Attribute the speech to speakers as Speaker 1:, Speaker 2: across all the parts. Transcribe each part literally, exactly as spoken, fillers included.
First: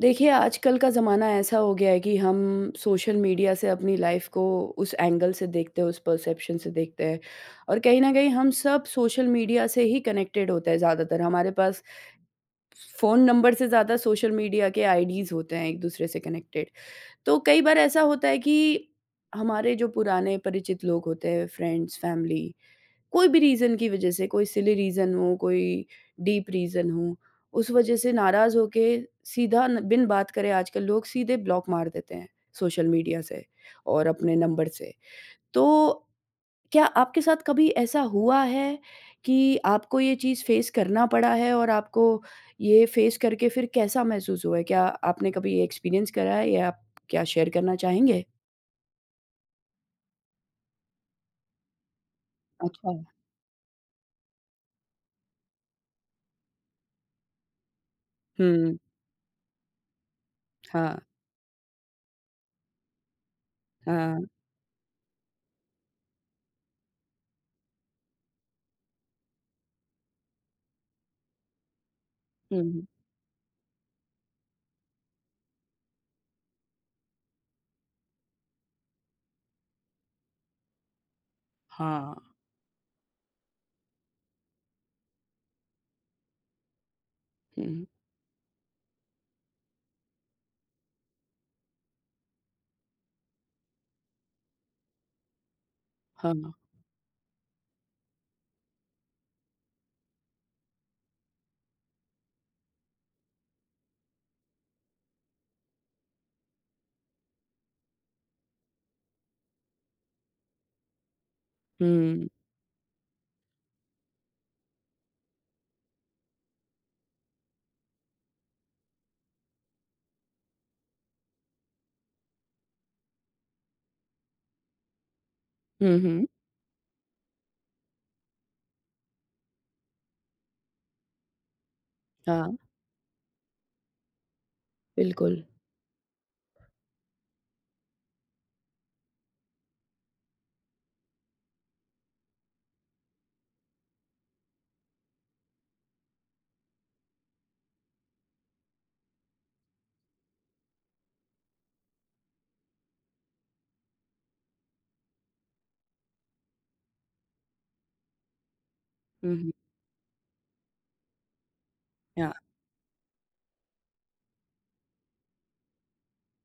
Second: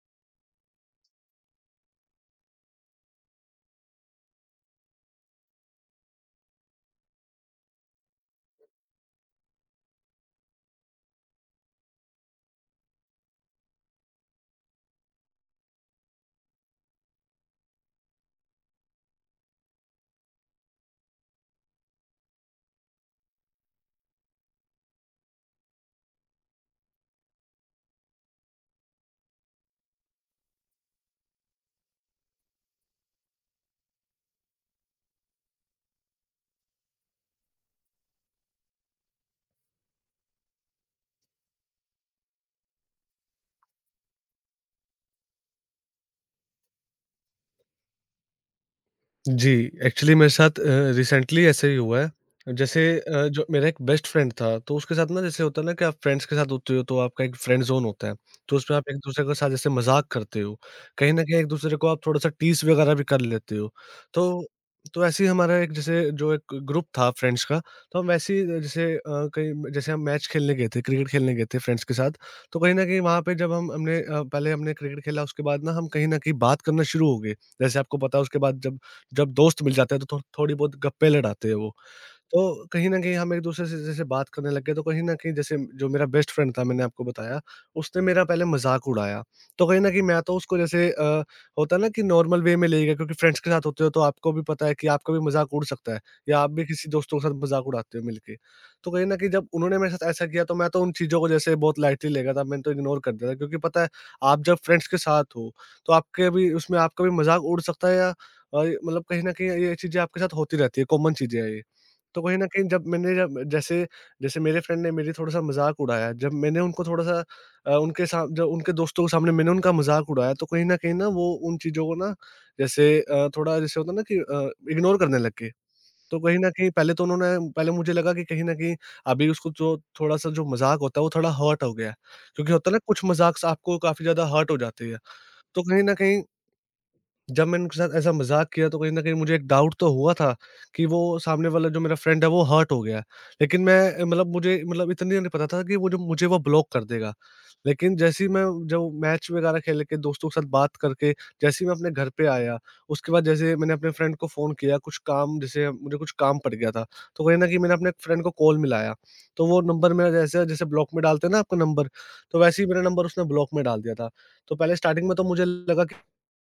Speaker 1: देखिए, आजकल का ज़माना ऐसा हो गया है कि हम सोशल मीडिया से अपनी लाइफ़ को उस एंगल से देखते हैं, उस परसेप्शन से देखते हैं और कहीं न कहीं हम सब सोशल मीडिया से ही कनेक्टेड होते हैं ज़्यादातर। हमारे पास फ़ोन नंबर से ज़्यादा सोशल मीडिया के आईडीज़ होते हैं एक-दूसरे से कनेक्टेड। तो कई बार ऐसा होता है कि हमारे जो पुराने परिचित लोग होते हैं, फ्रेंड्स, फैमिली, कोई भी रीज़न की वजह से, कोई सिली रीज़न हो, कोई डीप रीज़न हो, उस वजह से नाराज़ होके सीधा न बिन बात करे आजकल लोग सीधे ब्लॉक मार देते हैं सोशल मीडिया से और अपने नंबर से। तो क्या आपके साथ कभी ऐसा हुआ है कि आपको ये चीज़ फेस करना पड़ा है और आपको ये फेस करके फिर कैसा महसूस हुआ है? क्या आपने कभी ये एक्सपीरियंस करा है या आप क्या शेयर करना चाहेंगे?
Speaker 2: जी, एक्चुअली मेरे साथ अ, रिसेंटली ऐसे ही हुआ है। जैसे
Speaker 1: अच्छा।
Speaker 2: अ, जो मेरा एक बेस्ट फ्रेंड था, तो उसके साथ ना जैसे होता है ना कि आप फ्रेंड्स के साथ होते हो तो आपका एक फ्रेंड ज़ोन होता है। तो
Speaker 1: हुँ,
Speaker 2: उसमें आप एक-दूसरे के साथ जैसे मज़ाक करते हो,
Speaker 1: हाँ,
Speaker 2: कहीं न कहीं एक-दूसरे को आप थोड़ा-सा टीज़ वगैरह भी कर लेते हो।
Speaker 1: हाँ।
Speaker 2: तो तो ऐसे ही हमारा एक जैसे जो एक ग्रुप था फ्रेंड्स का, तो हम वैसे ही जैसे अ, कहीं जैसे हम मैच खेलने गए थे, क्रिकेट खेलने गए थे फ्रेंड्स के साथ। तो कहीं
Speaker 1: हुँ,
Speaker 2: न कहीं वहाँ पे जब हम हमने अ, पहले हमने क्रिकेट खेला, उसके बाद ना हम कहीं न कहीं बात करना शुरू हो गए। जैसे आपको पता है, उसके बाद जब जब दोस्त मिल जाते हैं तो थो थोड़ी बहुत गप्पे लड़ाते हैं वो।
Speaker 1: हाँ,
Speaker 2: तो कहीं न कहीं हम एक-दूसरे से जैसे बात करने लग गए, तो कहीं न कहीं जैसे जो मेरा बेस्ट फ्रेंड था, मैंने आपको बताया,
Speaker 1: हुँ,
Speaker 2: उसने मेरा पहले मज़ाक उड़ाया। तो कहीं न कहीं मैं तो उसको जैसे, अ, होता है ना कि नॉर्मल वे में ले गया, क्योंकि फ्रेंड्स के साथ होते हो तो आपको भी पता है कि आपका भी मज़ाक उड़ सकता है या आप
Speaker 1: हाँ।
Speaker 2: भी किसी दोस्तों के साथ मज़ाक उड़ाते हो मिलके। तो कहीं न कहीं जब उन्होंने मेरे साथ ऐसा किया, तो मैं तो उन चीज़ों को जैसे बहुत लाइटली ले गया था, मैंने तो इग्नोर कर दिया था, क्योंकि पता है, आप जब फ्रेंड्स के साथ हो, तो आपके भी उसमें आपका भी मज़ाक उड़ सकता है या अ, मतलब कहीं न कहीं ये चीज़ें आपके साथ होती रहती है, कॉमन चीज़ें हैं ये। तो
Speaker 1: हुँ।
Speaker 2: कहीं न कहीं जब मैंने जब जैसे जैसे मेरे फ्रेंड ने मेरी थोड़ा-सा मज़ाक उड़ाया, जब मैंने उनको थोड़ा-सा अ, उनके सा जब उनके दोस्तों के सामने मैंने उनका मज़ाक उड़ाया, तो कहीं न कहीं ना वो उन चीज़ों को ना जैसे अ, थोड़ा, जैसे होता है ना कि अ, इग्नोर करने लग गए।
Speaker 1: हुँ,
Speaker 2: तो
Speaker 1: हुँ।
Speaker 2: कहीं न कहीं पहले तो उन्होंने, पहले मुझे लगा कि कहीं न कहीं अभी उसको जो थोड़ा-सा जो मज़ाक होता है, वो थोड़ा हर्ट हो गया है। क्योंकि
Speaker 1: हाँ।
Speaker 2: होता है ना, कुछ मज़ाक से आपको काफ़ी ज़्यादा हर्ट हो जाती है।
Speaker 1: बिल्कुल।
Speaker 2: तो कहीं न कहीं जब मैंने उनके साथ ऐसा मज़ाक किया, तो कहीं न कहीं मुझे एक डाउट तो हुआ था कि वो सामने वाला जो मेरा फ्रेंड है वो हर्ट हो गया। लेकिन मैं, अ, मतलब मुझे मतलब इतनी नहीं पता था कि वो जो मुझे, वो ब्लॉक कर देगा। लेकिन जैसे ही मैं, जो मैच वग़ैरह खेल के दोस्तों के साथ बात करके जैसे ही मैं अपने घर पे आया, उसके बाद जैसे मैंने अपने फ्रेंड को फ़ोन किया, कुछ काम जैसे मुझे कुछ काम पड़ गया था। तो कहीं न कहीं मैंने अपने फ्रेंड को कॉल मिलाया,
Speaker 1: हुँ,
Speaker 2: तो
Speaker 1: हुँ।
Speaker 2: वो नंबर मेरा, जैसे जैसे ब्लॉक में डालते हैं ना आपका नंबर,
Speaker 1: हाँ।
Speaker 2: तो वैसे ही मेरा नंबर उसने ब्लॉक में डाल दिया था। तो पहले स्टार्टिंग में तो मुझे लगा,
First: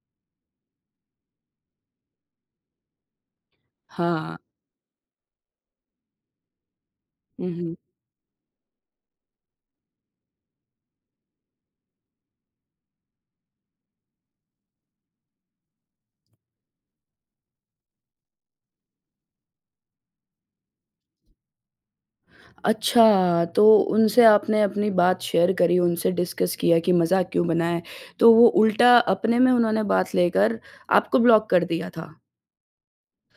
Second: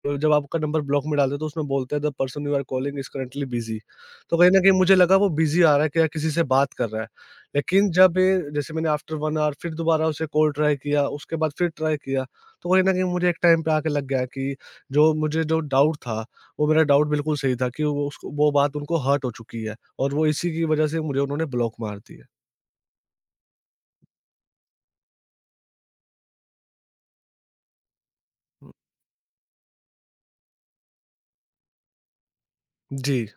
Speaker 2: अ, जब आपका नंबर ब्लॉक में डालते हैं तो उसमें बोलते हैं, the person you are calling is currently busy.
Speaker 1: हाँ।
Speaker 2: तो कहीं न कहीं मुझे लगा वो बिज़ी आ रहा है, क्या किसी से बात कर रहा है।
Speaker 1: हुँ, हुँ।
Speaker 2: लेकिन जब ये, जैसे मैंने आफ्टर वन ऑवर फिर दोबारा उसे कॉल ट्राई किया, उसके बाद फिर ट्राई किया, तो कहीं न कहीं मुझे एक टाइम पे आके लग गया कि जो मुझे जो डाउट था, वो मेरा डाउट बिल्कुल सही था कि वो, उसको वो बात उनको हर्ट हो चुकी है और वो इसी की वजह से मुझे उन्होंने ब्लॉक मार दिया।
Speaker 1: अच्छा, तो उनसे आपने अपनी बात शेयर करी, उनसे डिस्कस किया कि मज़ाक क्यों बनाएँ, तो वो
Speaker 2: हुँ।
Speaker 1: उल्टा अपने में उन्होंने बात लेकर आपको ब्लॉक कर दिया था।
Speaker 2: जी।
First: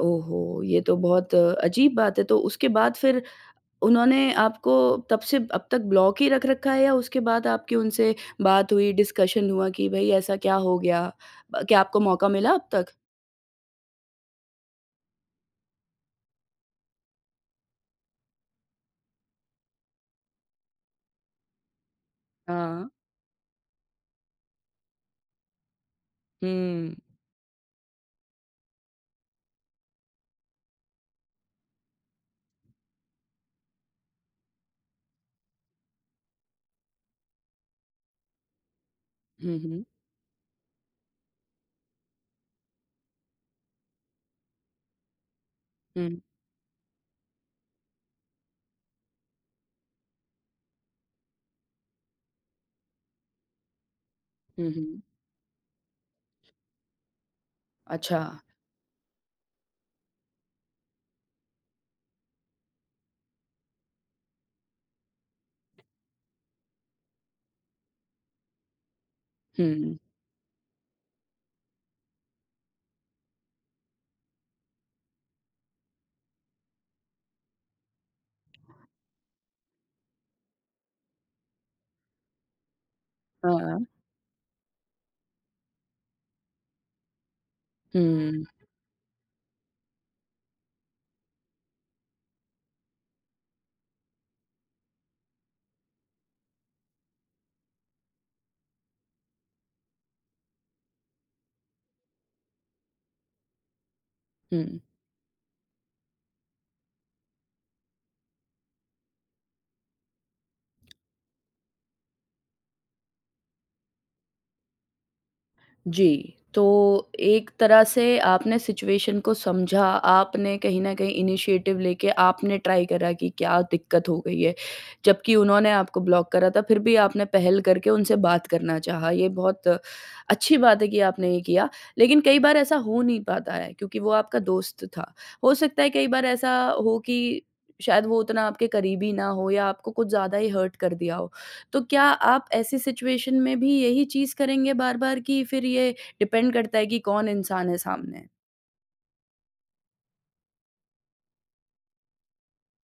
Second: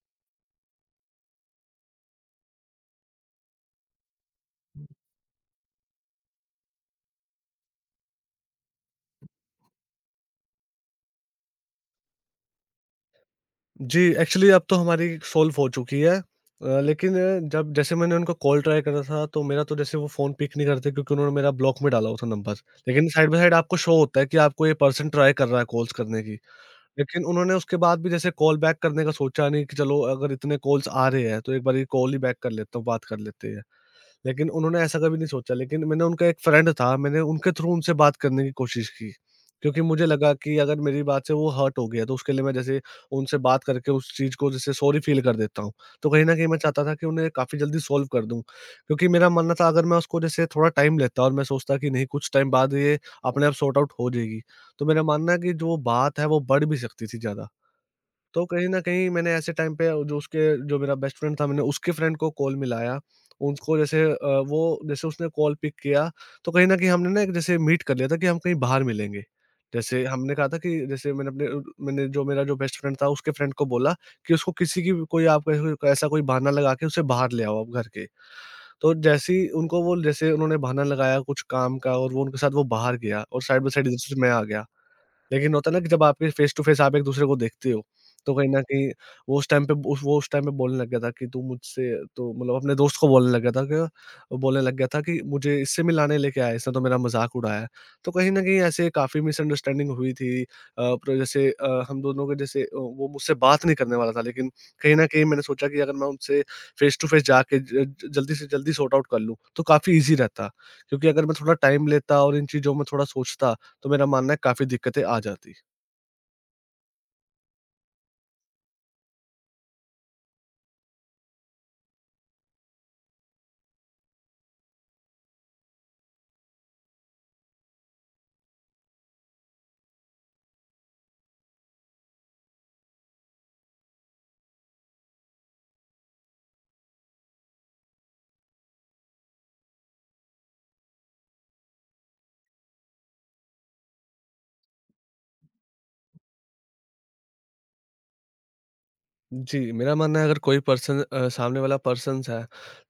Speaker 1: ओहो! ये तो बहुत अजीब बात है, तो उसके बाद फिर उन्होंने आपको तब से अब तक ब्लॉक ही रख रखा है या उसके बाद आपकी उनसे बात हुई, डिस्कशन हुआ कि भई ऐसा क्या हो गया? ब क्या आपको मौका मिला अब तक?
Speaker 2: जी, एक्चुअली अब तो हमारी सॉल्व हो चुकी है। अ, लेकिन अ, जब जैसे मैंने उनको कॉल ट्राई करा था, तो मेरा तो जैसे वो फ़ोन पिक नहीं करते, क्योंकि उन्होंने मेरा ब्लॉक में डाला हुआ था नंबर।
Speaker 1: हाँ।
Speaker 2: लेकिन साइड बाय साइड आपको शो होता है कि आपको ये पर्सन ट्राई कर रहा है कॉल्स करने की।
Speaker 1: हुँ।
Speaker 2: लेकिन उन्होंने उसके बाद भी जैसे कॉल बैक करने का सोचा नहीं कि चलो अगर इतने कॉल्स आ रहे हैं, तो एक बारी कॉल ही बैक कर लेता हूँ, बात कर लेते हैं। लेकिन उन्होंने ऐसा कभी नहीं सोचा। लेकिन मैंने, उनका एक फ्रेंड था, मैंने उनके थ्रू उनसे बात करने की कोशिश की,
Speaker 1: हुँ,
Speaker 2: क्योंकि
Speaker 1: हुँ।
Speaker 2: मुझे लगा कि अगर मेरी बात से वो हर्ट हो गया, तो उसके लिए मैं जैसे उनसे बात करके उस चीज़ को जैसे सॉरी फ़ील कर देता हूँ। तो
Speaker 1: हुँ।
Speaker 2: कहीं न कहीं मैं चाहता था कि उन्हें काफ़ी जल्दी सॉल्व कर दूँ, क्योंकि मेरा मानना था अगर मैं उसको जैसे थोड़ा टाइम लेता और मैं सोचता कि नहीं कुछ टाइम बाद ये अपने आप सॉर्ट आउट हो जाएगी,
Speaker 1: हुँ,
Speaker 2: तो
Speaker 1: हुँ।
Speaker 2: मेरा मानना है कि जो बात है वो बढ़ भी सकती थी ज़्यादा।
Speaker 1: अच्छा।
Speaker 2: तो कहीं न कहीं मैंने ऐसे टाइम पे, जो उसके, जो मेरा बेस्ट फ्रेंड था, मैंने उसके फ्रेंड को कॉल मिलाया। उसको जैसे अ, वो, जैसे उसने कॉल पिक किया, तो कहीं न कहीं हमने ना एक जैसे मीट कर लिया था कि हम कहीं बाहर मिलेंगे।
Speaker 1: हुँ।
Speaker 2: जैसे हमने कहा था कि जैसे मैंने अपने, अ, मैंने जो मेरा जो बेस्ट फ्रेंड था, उसके फ्रेंड को बोला कि उसको किसी की भी कोई, आप ऐसे ऐसा कोई बहाना लगा के उसे बाहर ले आओ आप घर के। तो जैसे ही उनको वो, जैसे उन्होंने बहाना लगाया कुछ काम का और वो उनके साथ वो बाहर गया, और साइड बाय
Speaker 1: हाँ।
Speaker 2: साइड इधर से मैं आ गया। लेकिन होता है ना कि जब आपके फेस टू फेस आप एक दूसरे को देखते हो, तो
Speaker 1: हुँ,
Speaker 2: कहीं न कहीं वो उस टाइम पे उस वो उस टाइम पे बोलने लग गया था कि, तू मुझसे तो मतलब अपने दोस्त को बोलने लग गया था कि, बोलने लग गया था कि मुझे इससे मिलाने लेके आया है, इसने तो मेरा मज़ाक उड़ाया है। तो कहीं न कहीं ऐसे काफ़ी मिसअंडरस्टैंडिंग हुई थी। अ, पर जैसे अ, हम दोनों के जैसे अ, वो मुझसे बात नहीं करने वाला था, लेकिन
Speaker 1: हुँ।
Speaker 2: कहीं न कहीं मैंने सोचा कि अगर मैं उनसे फेस टू फेस जाके ज ज जल्दी से जल्दी सॉर्ट आउट कर लूँ, तो काफ़ी ईज़ी रहता। क्योंकि अगर मैं थोड़ा टाइम लेता और इन चीज़ों में थोड़ा सोचता, तो मेरा मानना है काफ़ी दिक्कतें आ जाती।
Speaker 1: जी, तो एक तरह से आपने सिचुएशन को समझा, आपने कहीं न कहीं इनिशिएटिव लेके आपने ट्राई करा कि क्या दिक्कत हो गई है। जबकि उन्होंने आपको ब्लॉक करा था, फिर भी आपने पहल करके उनसे बात करना चाहा, ये बहुत अच्छी बात है कि आपने ये किया। लेकिन कई बार ऐसा हो नहीं पाता है क्योंकि वो आपका दोस्त था। हो सकता है कई बार ऐसा हो कि शायद वो उतना आपके करीबी ना हो या आपको कुछ ज़्यादा ही हर्ट कर दिया हो। तो क्या आप ऐसी सिचुएशन में भी यही चीज़ करेंगे बार-बार कि फिर ये डिपेंड करता है कि कौन इंसान है सामने?
Speaker 2: जी, मेरा मानना है अगर कोई पर्सन, अ, सामने वाला पर्सन्स है,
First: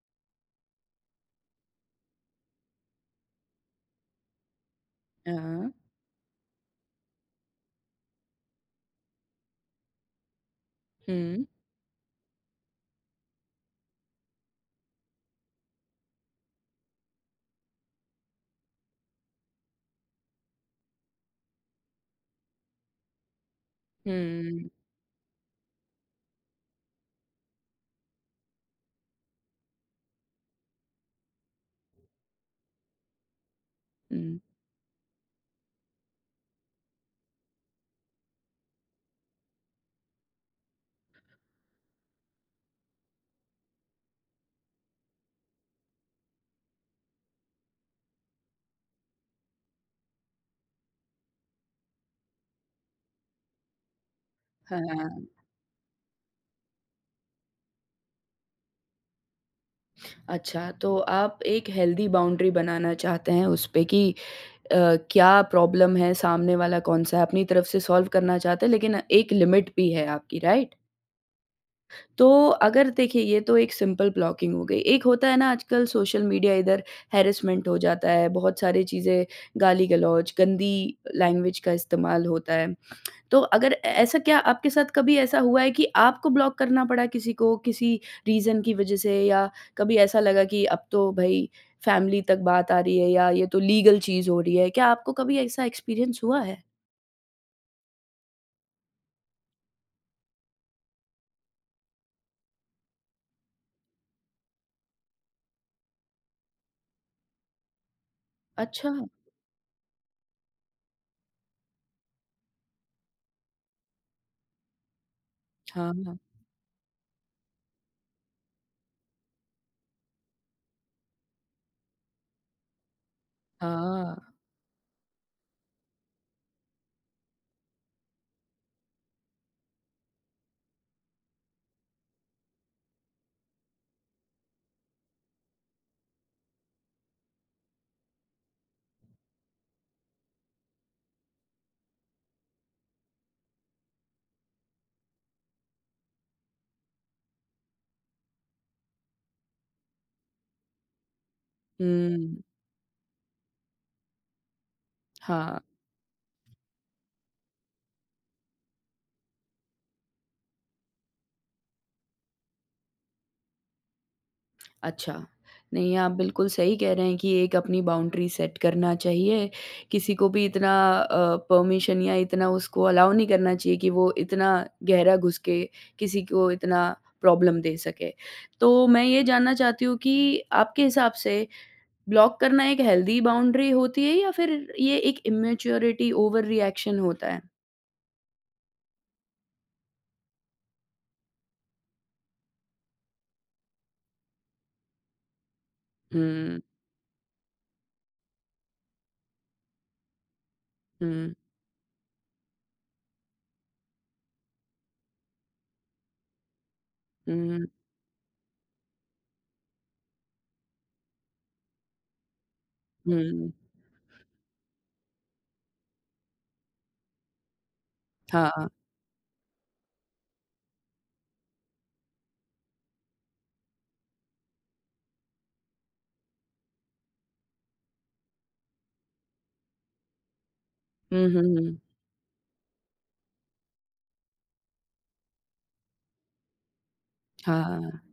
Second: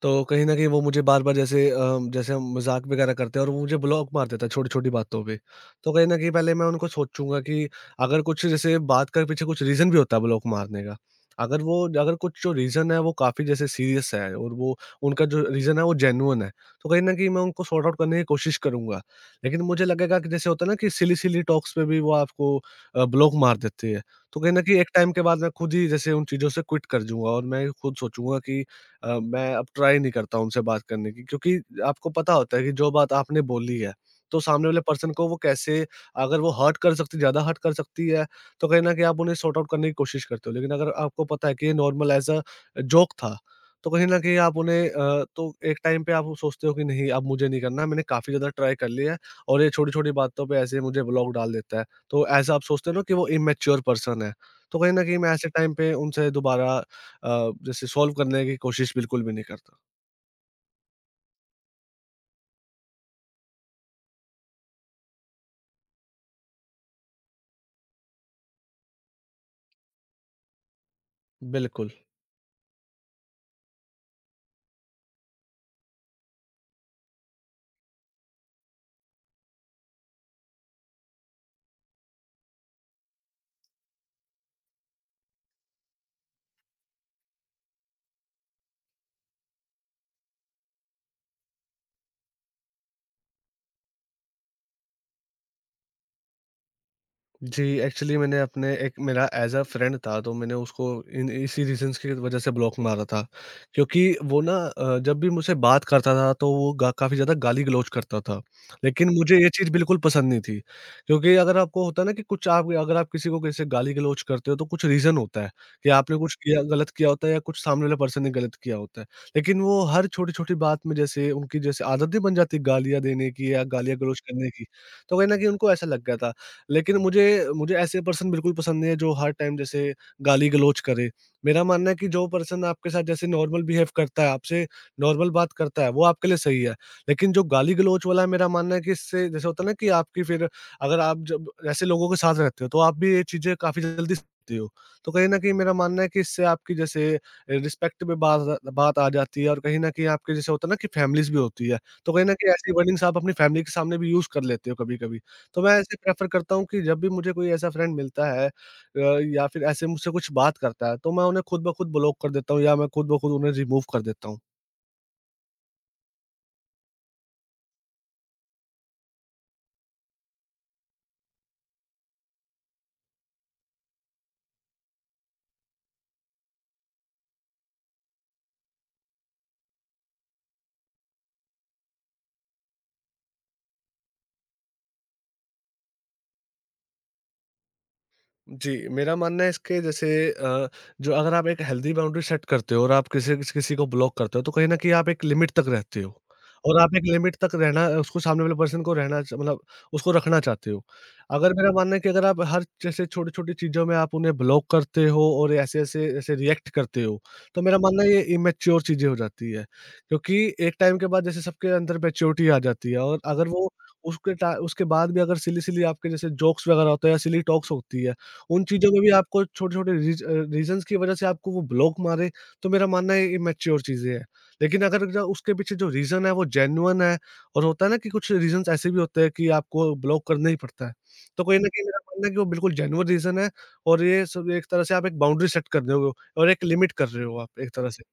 Speaker 2: तो कहीं न कहीं वो मुझे बार-बार जैसे अ, जैसे हम मज़ाक वगैरह करते हैं और वो मुझे ब्लॉक मार देता है छोटी-छोटी बातों पे।
Speaker 1: हाँ।
Speaker 2: तो कहीं न कहीं पहले मैं उनको सोचूँगा कि अगर कुछ जैसे बात के पीछे कुछ रीज़न भी होता है ब्लॉक मारने का।
Speaker 1: हुँ,
Speaker 2: अगर वो, अगर कुछ जो रीज़न है वो काफ़ी जैसे सीरियस है और वो, उनका जो रीज़न है वो जेन्युइन है, तो कहीं न कहीं मैं उनको सॉर्ट आउट करने की कोशिश करूँगा। लेकिन मुझे लगेगा कि जैसे होता है ना कि सिली-सिली टॉक्स पे भी वो आपको अ, ब्लॉक मार देते हैं। तो कहीं न
Speaker 1: हुँ,
Speaker 2: कहीं एक टाइम के बाद मैं खुद ही जैसे उन चीज़ों से क्विट कर जाऊँगा और मैं खुद सोचूँगा कि अ, मैं अब ट्राई नहीं करता उनसे बात करने की, क्योंकि आपको पता होता है कि जो बात आपने बोली है,
Speaker 1: हुँ।
Speaker 2: तो सामने वाले पर्सन को वो कैसे, अगर वो हर्ट कर सकती, ज़्यादा हर्ट कर सकती है, तो कहीं न कहीं आप उन्हें सॉर्ट आउट करने की कोशिश करते हो। लेकिन अगर आपको पता है कि ये नॉर्मल एज़ अ जोक था, तो कहीं न कहीं आप उन्हें, अ, तो एक टाइम पे आप सोचते हो कि नहीं अब मुझे नहीं करना, मैंने काफ़ी ज़्यादा ट्राई कर लिया है और ये छोटी-छोटी बातों पे ऐसे ही मुझे ब्लॉक डाल देता है। तो ऐसा आप सोचते हो ना कि वो इमैच्योर पर्सन है। तो कहीं न कहीं
Speaker 1: हाँ,
Speaker 2: मैं ऐसे टाइम पे उनसे दोबारा, अ, जैसे सॉल्व करने की कोशिश बिल्कुल भी नहीं करता।
Speaker 1: अच्छा तो आप एक हेल्दी बाउंड्री बनाना चाहते हैं उस पे कि अ, क्या प्रॉब्लम है, सामने वाला कौन-सा है, अपनी तरफ से सॉल्व करना चाहते हैं लेकिन एक लिमिट भी है आपकी, राइट?
Speaker 2: बिल्कुल।
Speaker 1: तो अगर देखिए ये तो एक सिंपल ब्लॉकिंग हो गई। एक होता है ना आजकल सोशल मीडिया इधर हैरेसमेंट हो जाता है, बहुत सारी चीज़ें गाली-गलौच, गंदी लैंग्वेज का इस्तेमाल होता है। तो अगर ऐ ऐसा क्या आपके साथ कभी ऐसा हुआ है कि आपको ब्लॉक करना पड़ा किसी को किसी रीज़न की वज़ह से या कभी ऐसा लगा कि अब तो भई फैमिली तक बात आ रही है या ये तो लीगल चीज़ हो रही है। क्या आपको कभी ऐसा एक्सपीरियंस हुआ है?
Speaker 2: जी, एक्चुअली मैंने अपने एक, मेरा एज़ अ फ्रेंड था, तो मैंने उसको इन इसी रीज़न्स की वज़ह से ब्लॉक मारा था। क्योंकि वो ना, अ, जब भी मुझसे बात करता था तो वो गा काफ़ी ज़्यादा गाली-गलौच करता था।
Speaker 1: अच्छा।
Speaker 2: लेकिन मुझे ये चीज़ बिल्कुल पसंद नहीं थी। क्योंकि अगर आपको होता है ना कि कुछ आप अगर आप किसी को कैसे गाली-गलौच करते हो तो कुछ रीज़न होता है कि
Speaker 1: हाँ,
Speaker 2: आपने
Speaker 1: हाँ।
Speaker 2: कुछ किया, गलत किया होता है, या कुछ सामने वाले पर्सन ने गलत किया होता है। लेकिन वो हर छोटी-छोटी बात में जैसे उनकी जैसे आदत नहीं बन जाती गालियाँ देने की या गालियाँ
Speaker 1: हाँ।
Speaker 2: गलौच करने की। तो कहीं न कहीं उनको ऐसा लग गया था, लेकिन मुझे मुझे ऐसे पर्सन बिल्कुल पसंद नहीं है जो हर टाइम जैसे गाली-गलौच करे। मेरा मानना है कि जो पर्सन आपके साथ जैसे नॉर्मल बिहेव करता है, आपसे नॉर्मल बात करता है, वो आपके लिए सही है। लेकिन जो गाली-गलौच वाला है, मेरा मानना है कि इससे जैसे होता है ना कि आपकी फिर अगर आप जब ऐसे लोगों के साथ रहते हो तो आप भी ये चीज़ें काफ़ी जल्दी सीखते हो। तो कहीं न कहीं मेरा मानना है कि इससे आपकी जैसे रिस्पेक्ट पे बात आ- बात आ जाती है और कहीं न कहीं आपके जैसे होता है ना कि फैमिलीज़ भी होती है। तो कहीं न
Speaker 1: हुँ।
Speaker 2: कहीं ऐसी वर्डिंग्स आप अपनी फैमिली के सामने भी यूज़ कर लेते हो कभी-कभी।
Speaker 1: हाँ।
Speaker 2: तो मैं ऐसे प्रेफ़र करता हूँ कि जब भी मुझे कोई ऐसा फ्रेंड मिलता है अ, या फिर ऐसे मुझसे कुछ बात करता है, तो मैं उन्हें खुद ब खुद ब्लॉक कर देता हूँ या मैं खुद ब खुद उन्हें रिमूव कर देता हूँ।
Speaker 1: अच्छा। नहीं, आप बिल्कुल सही कह रहे हैं कि एक अपनी बाउंड्री सेट करना चाहिए। किसी को भी इतना अ, परमिशन या इतना उसको अलाउ नहीं करना चाहिए कि वो इतना गहरा घुस के किसी को इतना प्रॉब्लम दे सके। तो मैं ये जानना चाहती हूँ कि आपके हिसाब से ब्लॉक करना एक हेल्दी बाउंड्री होती है या फिर ये एक इमैच्योरिटी, ओवर रिएक्शन होता है?
Speaker 2: जी, मेरा मानना है इसके जैसे अ, जो अगर आप एक हेल्दी बाउंड्री सेट करते हो और आप किसी किस किसी को ब्लॉक करते हो, तो कहीं न कहीं आप एक लिमिट तक रहते हो
Speaker 1: हुँ,
Speaker 2: और आप एक लिमिट तक रहना, उसको सामने वाले पर्सन को रहना च मतलब उसको रखना चाहते हो।
Speaker 1: हुँ,
Speaker 2: अगर मेरा मानना है कि अगर आप हर जैसे छोटी-छोटी चीज़ों में आप उन्हें ब्लॉक करते हो और ऐसे-ऐसे ऐसे ऐसे रिएक्ट करते हो, तो
Speaker 1: हुँ,
Speaker 2: मेरा मानना है ये इमैच्योर चीज़ें हो जाती है। क्योंकि एक टाइम के बाद जैसे सबके अंदर मैच्योरिटी आ जाती है, और अगर
Speaker 1: हुँ।
Speaker 2: वो उसके टा उसके बाद भी अगर सिली-सिली आपके जैसे जोक्स वगैरह होते हैं या सिली टॉक्स होती है, उन
Speaker 1: हाँ।
Speaker 2: चीज़ों में भी आपको छोटे-छोटे रीज अ, रीज़न्स की वजह से आपको वो ब्लॉक मारे, तो मेरा मानना है ये इमैच्योर चीज़ें हैं। लेकिन अगर ज उसके पीछे जो रीज़न है वो जेन्युइन है, और होता है ना कि कुछ रीज़न्स ऐसे भी होते हैं कि आपको ब्लॉक करना ही पड़ता है।
Speaker 1: हुँ, हुँ,
Speaker 2: तो कहीं न
Speaker 1: हुँ।
Speaker 2: कहीं मेरा मानना है कि वो बिल्कुल जेन्युइन रीज़न है, और ये सब एक तरह से आप एक बाउंड्री सेट कर रहे हो और एक लिमिट कर रहे हो आप एक
Speaker 1: हाँ।
Speaker 2: तरह से।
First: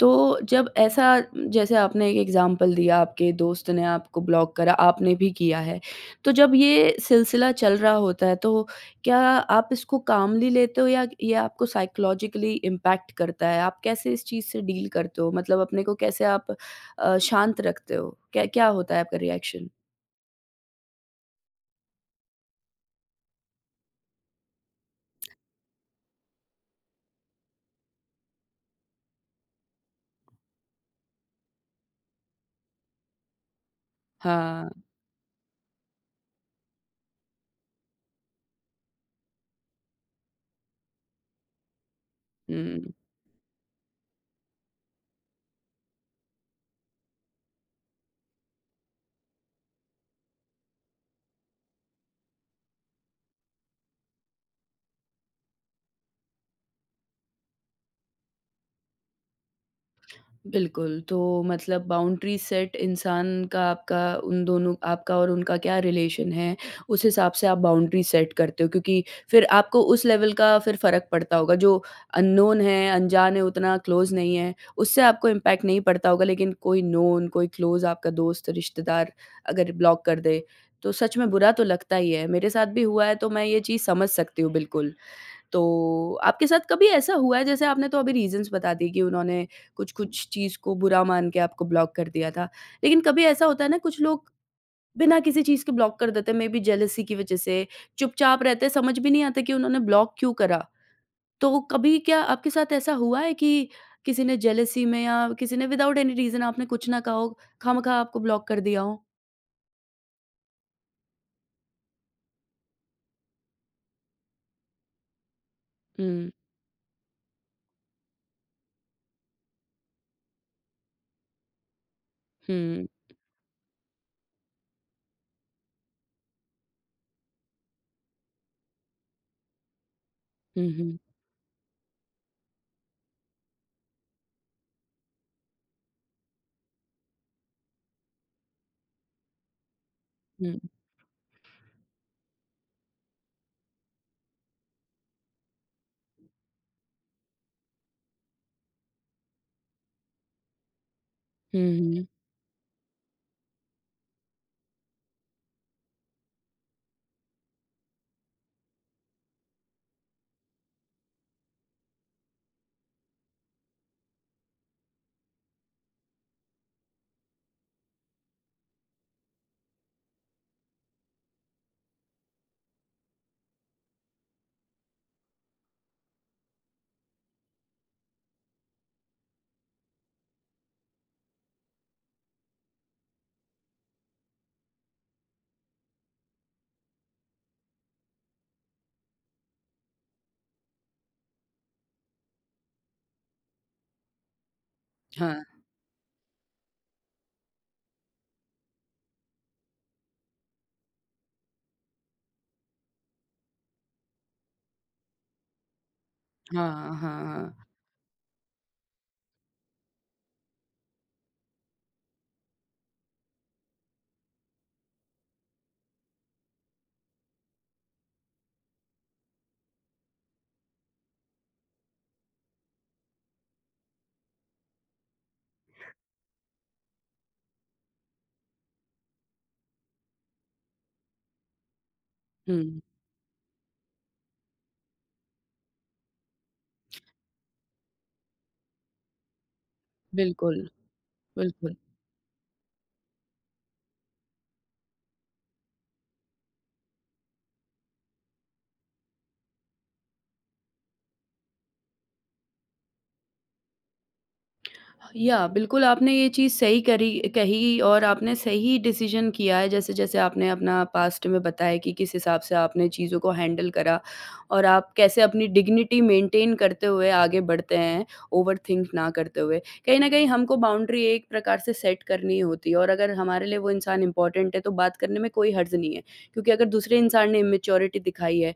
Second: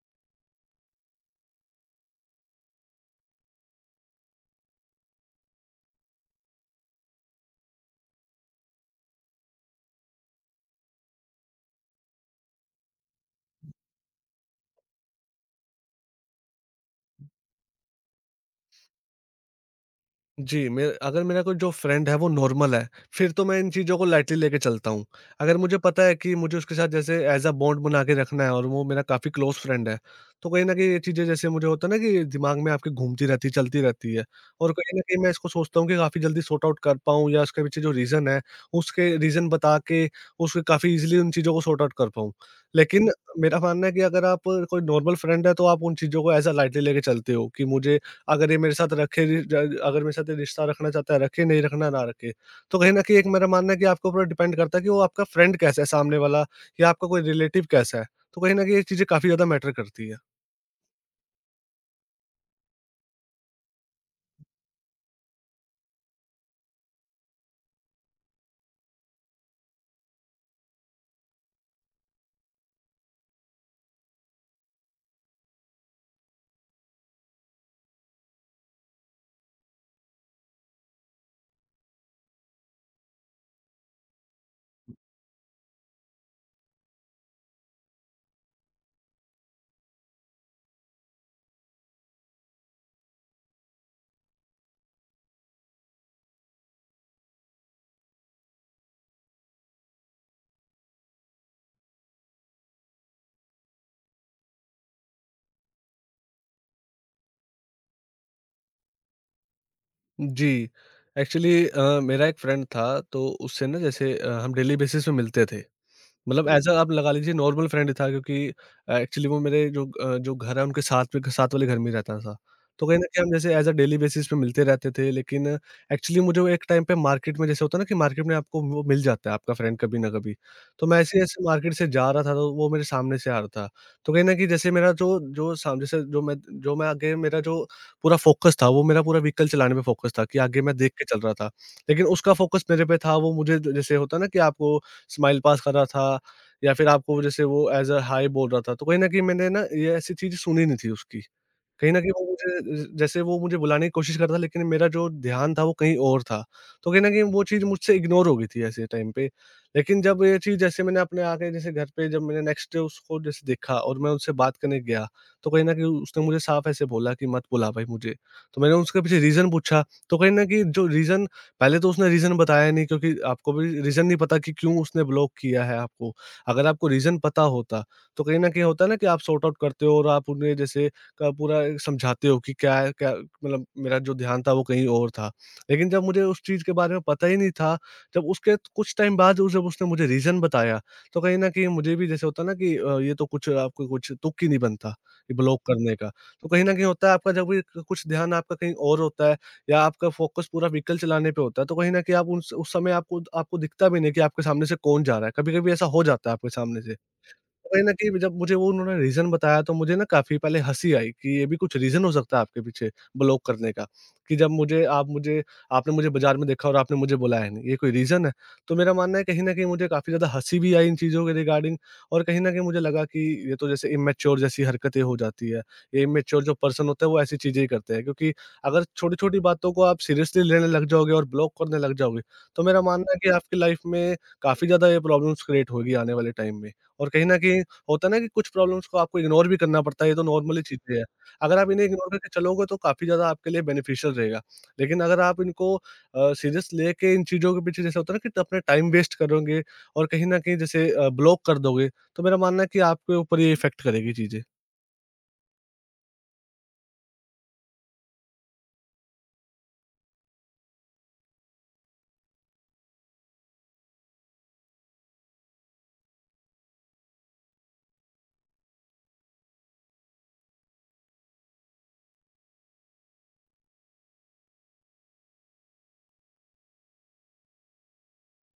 Speaker 1: तो जब ऐसा जैसे आपने एक एग्ज़ाम्पल दिया, आपके दोस्त ने आपको ब्लॉक करा, आपने भी किया है। तो जब ये सिलसिला चल रहा होता है, तो क्या आप इसको कामली लेते हो या ये आपको साइकोलॉजिकली इम्पैक्ट करता है? आप कैसे इस चीज़ से डील करते हो? मतलब अपने को कैसे आप अ, शांत रखते हो? क्या क्या होता है आपका रिएक्शन?
Speaker 2: जी, मे अगर मेरा कोई जो फ्रेंड है वो नॉर्मल है, फिर तो मैं इन चीज़ों को लाइटली लेके चलता हूँ। अगर मुझे पता है कि मुझे उसके साथ जैसे एज़ अ बॉन्ड बना के रखना है और वो मेरा काफ़ी क्लोज़ फ्रेंड है, तो कहीं न कहीं ये चीज़ें जैसे मुझे होता है ना कि दिमाग में आपके घूमती रहती है, चलती रहती है।
Speaker 1: हाँ।
Speaker 2: और कहीं न कहीं मैं इसको सोचता हूँ कि काफ़ी जल्दी सॉर्ट आउट कर पाऊँ, या उसके पीछे जो रीज़न है, उसके रीज़न बता के उसके काफ़ी ईज़िली उन चीज़ों को सॉर्ट आउट कर पाऊँ।
Speaker 1: हुँ।
Speaker 2: लेकिन मेरा मानना है कि अगर आप कोई नॉर्मल फ्रेंड है, तो आप उन चीज़ों को एज़ अ लाइटली लेके चलते हो कि मुझे अगर ये मेरे साथ रखे रि ज अगर मेरे साथ ये रिश्ता रखना चाहता है रखे, नहीं रखना ना रखे। तो कहीं न कहीं एक मेरा मानना है कि आपके ऊपर डिपेंड करता है कि वो आपका फ्रेंड कैसा है सामने वाला, या आपका कोई रिलेटिव कैसा है। तो कहीं न कहीं ये चीज़ें काफ़ी ज़्यादा मैटर करती है।
Speaker 1: बिल्कुल, तो मतलब बाउंड्री सेट इंसान का आपका उन दोनों आपका और उनका क्या रिलेशन है, उस हिसाब से आप बाउंड्री सेट करते हो क्योंकि फिर आपको उस लेवल का फिर फ़र्क पड़ता होगा जो अननोन है, अनजान है, उतना क्लोज़ नहीं है, उससे आपको इम्पैक्ट नहीं पड़ता होगा लेकिन कोई नोन, कोई क्लोज़ आपका दोस्त, रिश्तेदार अगर ब्लॉक कर दे, तो सच में बुरा तो लगता ही है। मेरे साथ भी हुआ है तो मैं ये चीज़ समझ सकती हूँ बिल्कुल। तो आपके साथ कभी ऐसा हुआ है जैसे आपने तो अभी रीज़न्स बता दिए कि उन्होंने कुछ-कुछ चीज़ को बुरा मान के आपको ब्लॉक कर दिया था। लेकिन कभी ऐसा होता है ना कुछ लोग बिना किसी चीज़ के ब्लॉक कर देते हैं, मेबी जेलसी की वज़ह से, चुपचाप रहते हैं, समझ भी नहीं आता कि उन्होंने ब्लॉक क्यों करा? तो कभी क्या आपके साथ ऐसा हुआ है कि किसी ने जेलसी में या किसी ने विदाउट एनी रीज़न आपने कुछ ना कहा हो, खामख़ा आपको ब्लॉक कर दिया हो?
Speaker 2: जी, एक्चुअली अ, मेरा एक फ्रेंड था, तो उससे ना जैसे अ, हम डेली बेसिस पे मिलते थे।
Speaker 1: हुँ,
Speaker 2: मतलब एज़ अ आप लगा लीजिए नॉर्मल फ्रेंड था, क्योंकि अ, एक्चुअली वो मेरे जो अ, जो घर है उनके साथ में साथ वाले घर में ही रहता था।
Speaker 1: हुँ,
Speaker 2: तो कहीं न कहीं हम जैसे एज़ अ डेली बेसिस पे मिलते रहते थे, लेकिन एक्चुअली मुझे वो एक टाइम पे मार्केट में जैसे होता है ना कि मार्केट में आपको वो मिल जाता है आपका फ्रेंड कभी ना कभी।
Speaker 1: हुँ,
Speaker 2: तो
Speaker 1: हुँ,
Speaker 2: मैं ऐसे-ऐसे मार्केट से जा रहा था, तो वो मेरे सामने से आ रहा था। तो कहीं न कहीं जैसे मेरा जो जो साम जैसे जो मैं जो मैं आगे मेरा जो पूरा फ़ोकस था, वो मेरा पूरा व्हीकल चलाने पे फ़ोकस था कि
Speaker 1: हुँ,
Speaker 2: आगे मैं देख के चल रहा था। लेकिन उसका फ़ोकस मेरे पे था, वो मुझे जैसे होता है ना कि आपको स्माइल पास कर रहा था या फिर आपको जैसे वो एज़ अ हाय बोल रहा था, तो कहीं न कहीं मैंने ना ये ऐसी चीज़ सुनी नहीं थी उसकी।
Speaker 1: हुँ,
Speaker 2: कहीं न
Speaker 1: हुँ।
Speaker 2: कहीं वो मुझे ज जैसे वो मुझे बुलाने की कोशिश कर रहा था, लेकिन मेरा जो ध्यान था वो कहीं और था। तो कहीं न कहीं वो चीज़ मुझसे इग्नोर हो गई थी ऐसे टाइम पे। लेकिन जब ये चीज़ जैसे मैंने अपने आके जैसे घर पे जब मैंने नेक्स्ट डे उसको जैसे देखा और मैं उनसे बात करने गया, तो कहीं न कहीं उसने मुझे साफ़ ऐसे बोला कि मत बुला भाई मुझे। तो मैंने उसके पीछे रीज़न पूछा, तो कहीं न कहीं जो रीज़न पहले तो उसने रीज़न बताया नहीं, क्योंकि आपको भी रीज़न नहीं पता कि क्यों उसने ब्लॉक किया है आपको। अगर आपको रीज़न पता होता, तो कहीं न कहीं होता है ना कि आप सॉर्ट आउट करते हो और आप उन्हें जैसे का पूरा समझाते हो कि क्या है, क्या मतलब मेरा जो ध्यान था वो कहीं और था। लेकिन जब मुझे उस चीज़ के बारे में पता ही नहीं था, जब उसके कुछ टाइम बाद उस- जब उसने मुझे रीज़न बताया, तो कहीं न कहीं मुझे भी जैसे होता है ना कि अ, ये तो कुछ आपको कुछ तुक ही नहीं बनता,
Speaker 1: हाँ,
Speaker 2: ये ब्लॉक करने का। तो कहीं न कहीं होता है आपका जब भी कुछ ध्यान आपका कहीं और होता है या आपका फ़ोकस पूरा व्हीकल चलाने पे होता है, तो कहीं न कहीं आप उस उस समय आपको आपको दिखता भी नहीं कि आपके सामने से कौन जा रहा है। कभी-कभी ऐसा हो जाता है आपके सामने
Speaker 1: हाँ,
Speaker 2: से।
Speaker 1: हाँ, हाँ।
Speaker 2: कहीं न कहीं जब मुझे वो उन्होंने रीज़न बताया, तो मुझे ना काफ़ी पहले हँसी आई कि ये भी कुछ रीज़न हो सकता है आपके पीछे ब्लॉक करने का, कि जब मुझे आप मुझे आपने मुझे बाज़ार में देखा और आपने मुझे बुलाया नहीं, ये कोई रीज़न है? तो मेरा मानना है कहीं न कहीं मुझे काफ़ी ज़्यादा हँसी भी आई इन चीज़ों के रिगार्डिंग, और कहीं न कहीं मुझे लगा कि ये तो जैसे इमैच्योर जैसी हरकतें हो जाती है। ये इमैच्योर जो पर्सन होता है वो ऐसी चीज़ें ही करते हैं, क्योंकि अगर छोटी-छोटी बातों को आप सीरियसली लेने लग जाओगे और ब्लॉक करने लग जाओगे, तो
Speaker 1: हुँ,
Speaker 2: मेरा मानना है कि आपकी लाइफ़ में काफ़ी ज़्यादा ये प्रॉब्लम्स क्रिएट होगी आने वाले टाइम में। और कहीं न कहीं होता है ना कि कुछ प्रॉब्लम्स को आपको इग्नोर भी करना पड़ता है, ये तो
Speaker 1: बिल्कुल,
Speaker 2: नॉर्मली चीज़ें हैं। अगर आप
Speaker 1: बिल्कुल।
Speaker 2: इन्हें इग्नोर करके चलोगे, तो काफ़ी ज़्यादा आपके लिए बेनिफिशियल रहेगा। लेकिन अगर आप इनको अ, सीरियस लेके इन चीज़ों के पीछे जैसे होता है ना कि, तो अपना टाइम वेस्ट करोगे और कहीं न कहीं जैसे अ, ब्लॉक कर दोगे, तो मेरा मानना है कि आपके ऊपर ये इफ़ेक्ट करेगी चीज़ें।
Speaker 1: या बिल्कुल आपने ये चीज़ सही करी कही और आपने सही डिसीजन किया है जैसे-जैसे आपने अपना पास्ट में बताया कि किस हिसाब से आपने चीज़ों को हैंडल करा और आप कैसे अपनी डिग्निटी मेंटेन करते हुए आगे बढ़ते हैं, ओवरथिंक ना करते हुए। कहीं न कहीं हमको बाउंड्री एक प्रकार से सेट करनी ही होती है और अगर हमारे लिए वो इंसान इम्पोर्टेंट है तो बात करने में कोई हर्ज नहीं है, क्योंकि अगर दूसरे इंसान ने इमैच्योरिटी दिखाई है,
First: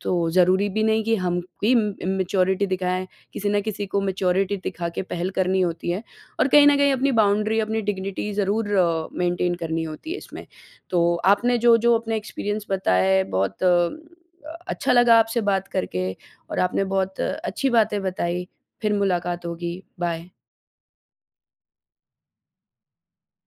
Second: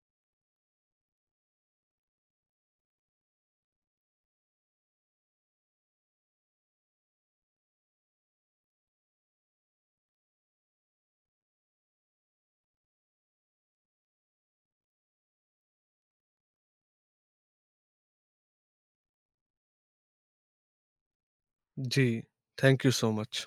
Speaker 1: तो ज़रूरी भी नहीं कि हम भी इम इमैच्योरिटी दिखाएँ। किसी न किसी को मैच्योरिटी दिखा के पहल करनी होती है और कहीं न कहीं अपनी बाउंड्री, अपनी डिग्निटी ज़रूर अ, मेंटेन करनी होती है इसमें। तो आपने जो-जो अपने एक्सपीरियंस बताया है बहुत अ, अच्छा लगा आपसे बात करके और आपने बहुत अच्छी बातें बताई। फिर मुलाकात होगी, बाय।
Speaker 2: जी, थैंक यू सो मच।